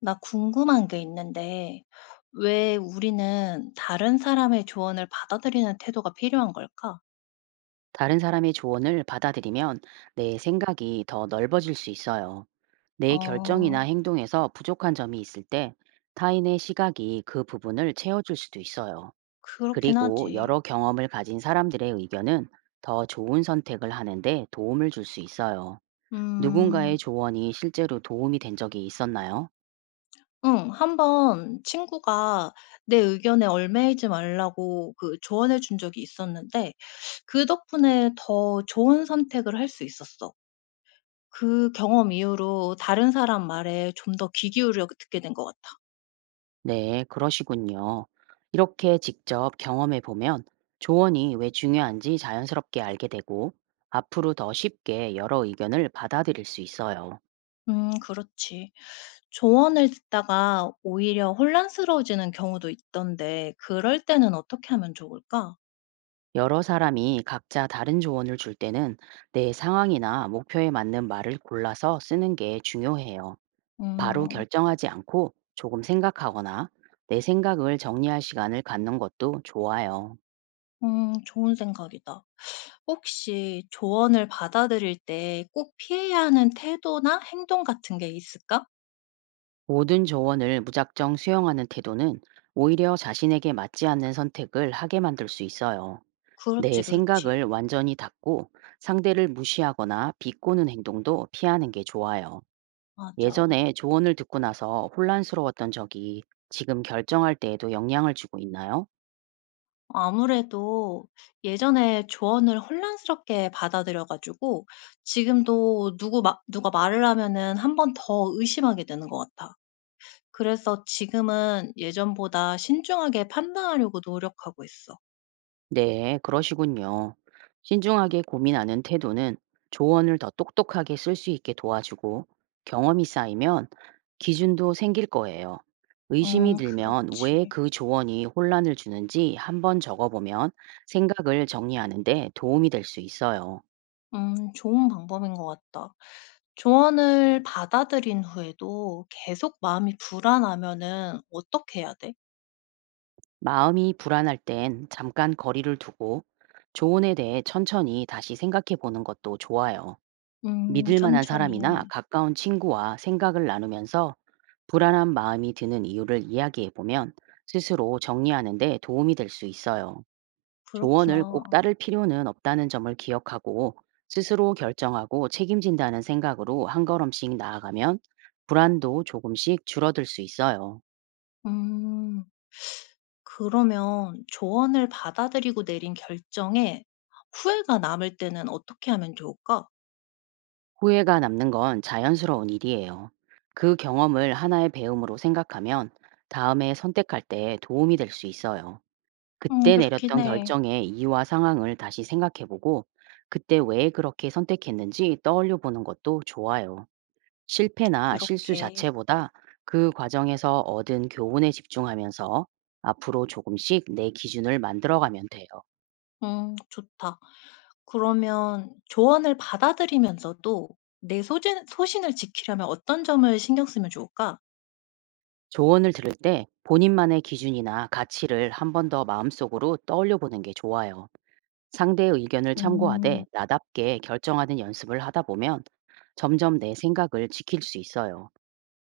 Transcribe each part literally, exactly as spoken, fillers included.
나 궁금한 게 있는데, 왜 우리는 다른 사람의 조언을 받아들이는 태도가 필요한 걸까? 다른 사람의 조언을 받아들이면 내 생각이 더 넓어질 수 있어요. 내 결정이나 어, 행동에서 부족한 점이 있을 때 타인의 시각이 그 부분을 채워줄 수도 있어요. 그렇긴 그리고 하지. 여러 경험을 가진 사람들의 의견은 더 좋은 선택을 하는데 도움을 줄 수 있어요. 음, 누군가의 조언이 실제로 도움이 된 적이 있었나요? 응, 한 번 친구가 내 의견에 얽매이지 말라고 그 조언해 준 적이 있었는데, 그 덕분에 더 좋은 선택을 할 수 있었어. 그 경험 이후로 다른 사람 말에 좀 더 귀 기울여 듣게 된 것 같아. 네, 그러시군요. 이렇게 직접 경험해 보면 조언이 왜 중요한지 자연스럽게 알게 되고 앞으로 더 쉽게 여러 의견을 받아들일 수 있어요. 음, 그렇지. 조언을 듣다가 오히려 혼란스러워지는 경우도 있던데 그럴 때는 어떻게 하면 좋을까? 여러 사람이 각자 다른 조언을 줄 때는 내 상황이나 목표에 맞는 말을 골라서 쓰는 게 중요해요. 바로 음. 결정하지 않고 조금 생각하거나 내 생각을 정리할 시간을 갖는 것도 좋아요. 음, 좋은 생각이다. 혹시 조언을 받아들일 때 꼭 피해야 하는 태도나 행동 같은 게 있을까? 모든 조언을 무작정 수용하는 태도는 오히려 자신에게 맞지 않는 선택을 하게 만들 수 있어요. 내 그렇지, 그렇지. 생각을 완전히 닫고 상대를 무시하거나 비꼬는 행동도 피하는 게 좋아요. 맞아. 예전에 조언을 듣고 나서 혼란스러웠던 적이 지금 결정할 때에도 영향을 주고 있나요? 아무래도 예전에 조언을 혼란스럽게 받아들여 가지고 지금도 누구 마 누가 말을 하면은 한 번 더 의심하게 되는 것 같아. 그래서 지금은 예전보다 신중하게 판단하려고 노력하고 있어. 네, 그러시군요. 신중하게 고민하는 태도는 조언을 더 똑똑하게 쓸 수 있게 도와주고, 경험이 쌓이면 기준도 생길 거예요. 의심이 음, 들면 왜 그렇지. 그 조언이 혼란을 주는지 한 번 적어보면 생각을 정리하는데 도움이 될 수 있어요. 음, 좋은 방법인 것 같다. 조언을 받아들인 후에도 계속 마음이 불안하면은 어떻게 해야 돼? 마음이 불안할 땐 잠깐 거리를 두고 조언에 대해 천천히 다시 생각해 보는 것도 좋아요. 음, 믿을 만한 사람이나 천천히. 가까운 친구와 생각을 나누면서 불안한 마음이 드는 이유를 이야기해 보면 스스로 정리하는 데 도움이 될 수 있어요. 조언을 꼭 그렇구나. 따를 필요는 없다는 점을 기억하고, 스스로 결정하고 책임진다는 생각으로 한 걸음씩 나아가면 불안도 조금씩 줄어들 수 있어요. 음. 그러면 조언을 받아들이고 내린 결정에 후회가 남을 때는 어떻게 하면 좋을까? 후회가 남는 건 자연스러운 일이에요. 그 경험을 하나의 배움으로 생각하면 다음에 선택할 때 도움이 될 수 있어요. 음, 그때 그렇긴 내렸던 해. 결정의 이유와 상황을 다시 생각해 보고, 그때 왜 그렇게 선택했는지 떠올려 보는 것도 좋아요. 실패나 실수 그렇게. 자체보다 그 과정에서 얻은 교훈에 집중하면서 앞으로 조금씩 내 기준을 만들어가면 돼요. 음, 좋다. 그러면 조언을 받아들이면서도 내 소진, 소신을 지키려면 어떤 점을 신경 쓰면 좋을까? 조언을 들을 때 본인만의 기준이나 가치를 한 번 더 마음속으로 떠올려 보는 게 좋아요. 상대의 의견을 음, 참고하되 나답게 결정하는 연습을 하다 보면 점점 내 생각을 지킬 수 있어요.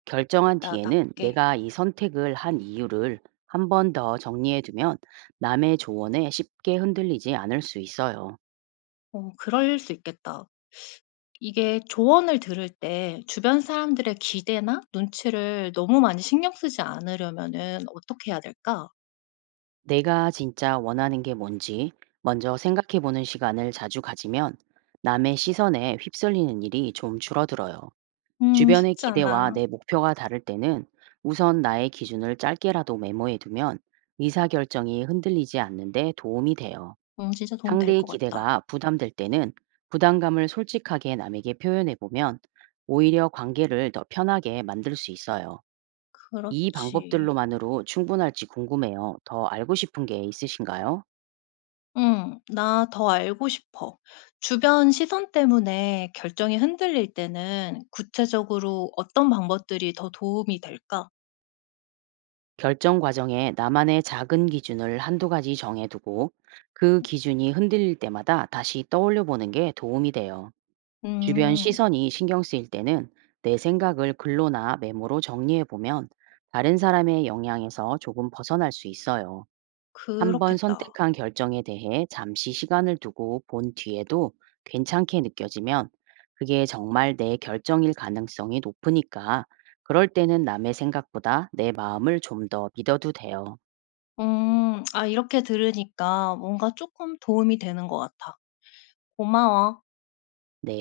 결정한 뒤에는 나답게. 내가 이 선택을 한 이유를 한 번 더 정리해 두면 남의 조언에 쉽게 흔들리지 않을 수 있어요. 어, 그럴 수 있겠다. 이게 조언을 들을 때 주변 사람들의 기대나 눈치를 너무 많이 신경 쓰지 않으려면은 어떻게 해야 될까? 내가 진짜 원하는 게 뭔지 먼저 생각해 보는 시간을 자주 가지면 남의 시선에 휩쓸리는 일이 좀 줄어들어요. 음, 주변의 쉽지 기대와 않아. 내 목표가 다를 때는 우선 나의 기준을 짧게라도 메모해 두면 의사결정이 흔들리지 않는데 도움이 돼요. 응, 진짜 도움 될 상대의 것 같다. 기대가 부담될 때는 부담감을 솔직하게 남에게 표현해 보면 오히려 관계를 더 편하게 만들 수 있어요. 이 그렇지. 방법들로만으로 충분할지 궁금해요. 더 알고 싶은 게 있으신가요? 응. 나 더 알고 싶어. 주변 시선 때문에 결정이 흔들릴 때는 구체적으로 어떤 방법들이 더 도움이 될까? 결정 과정에 나만의 작은 기준을 한두 가지 정해두고 그 기준이 흔들릴 때마다 다시 떠올려 보는 게 도움이 돼요. 주변 음, 시선이 신경 쓰일 때는 내 생각을 글로나 메모로 정리해 보면 다른 사람의 영향에서 조금 벗어날 수 있어요. 한번 그렇겠다. 선택한 결정에 대해 잠시 시간을 두고 본 뒤에도 괜찮게 느껴지면 그게 정말 내 결정일 가능성이 높으니까, 그럴 때는 남의 생각보다 내 마음을 좀 더 믿어도 돼요. 음. 아, 이렇게 들으니까 뭔가 조금 도움이 되는 것 같아. 고마워. 네.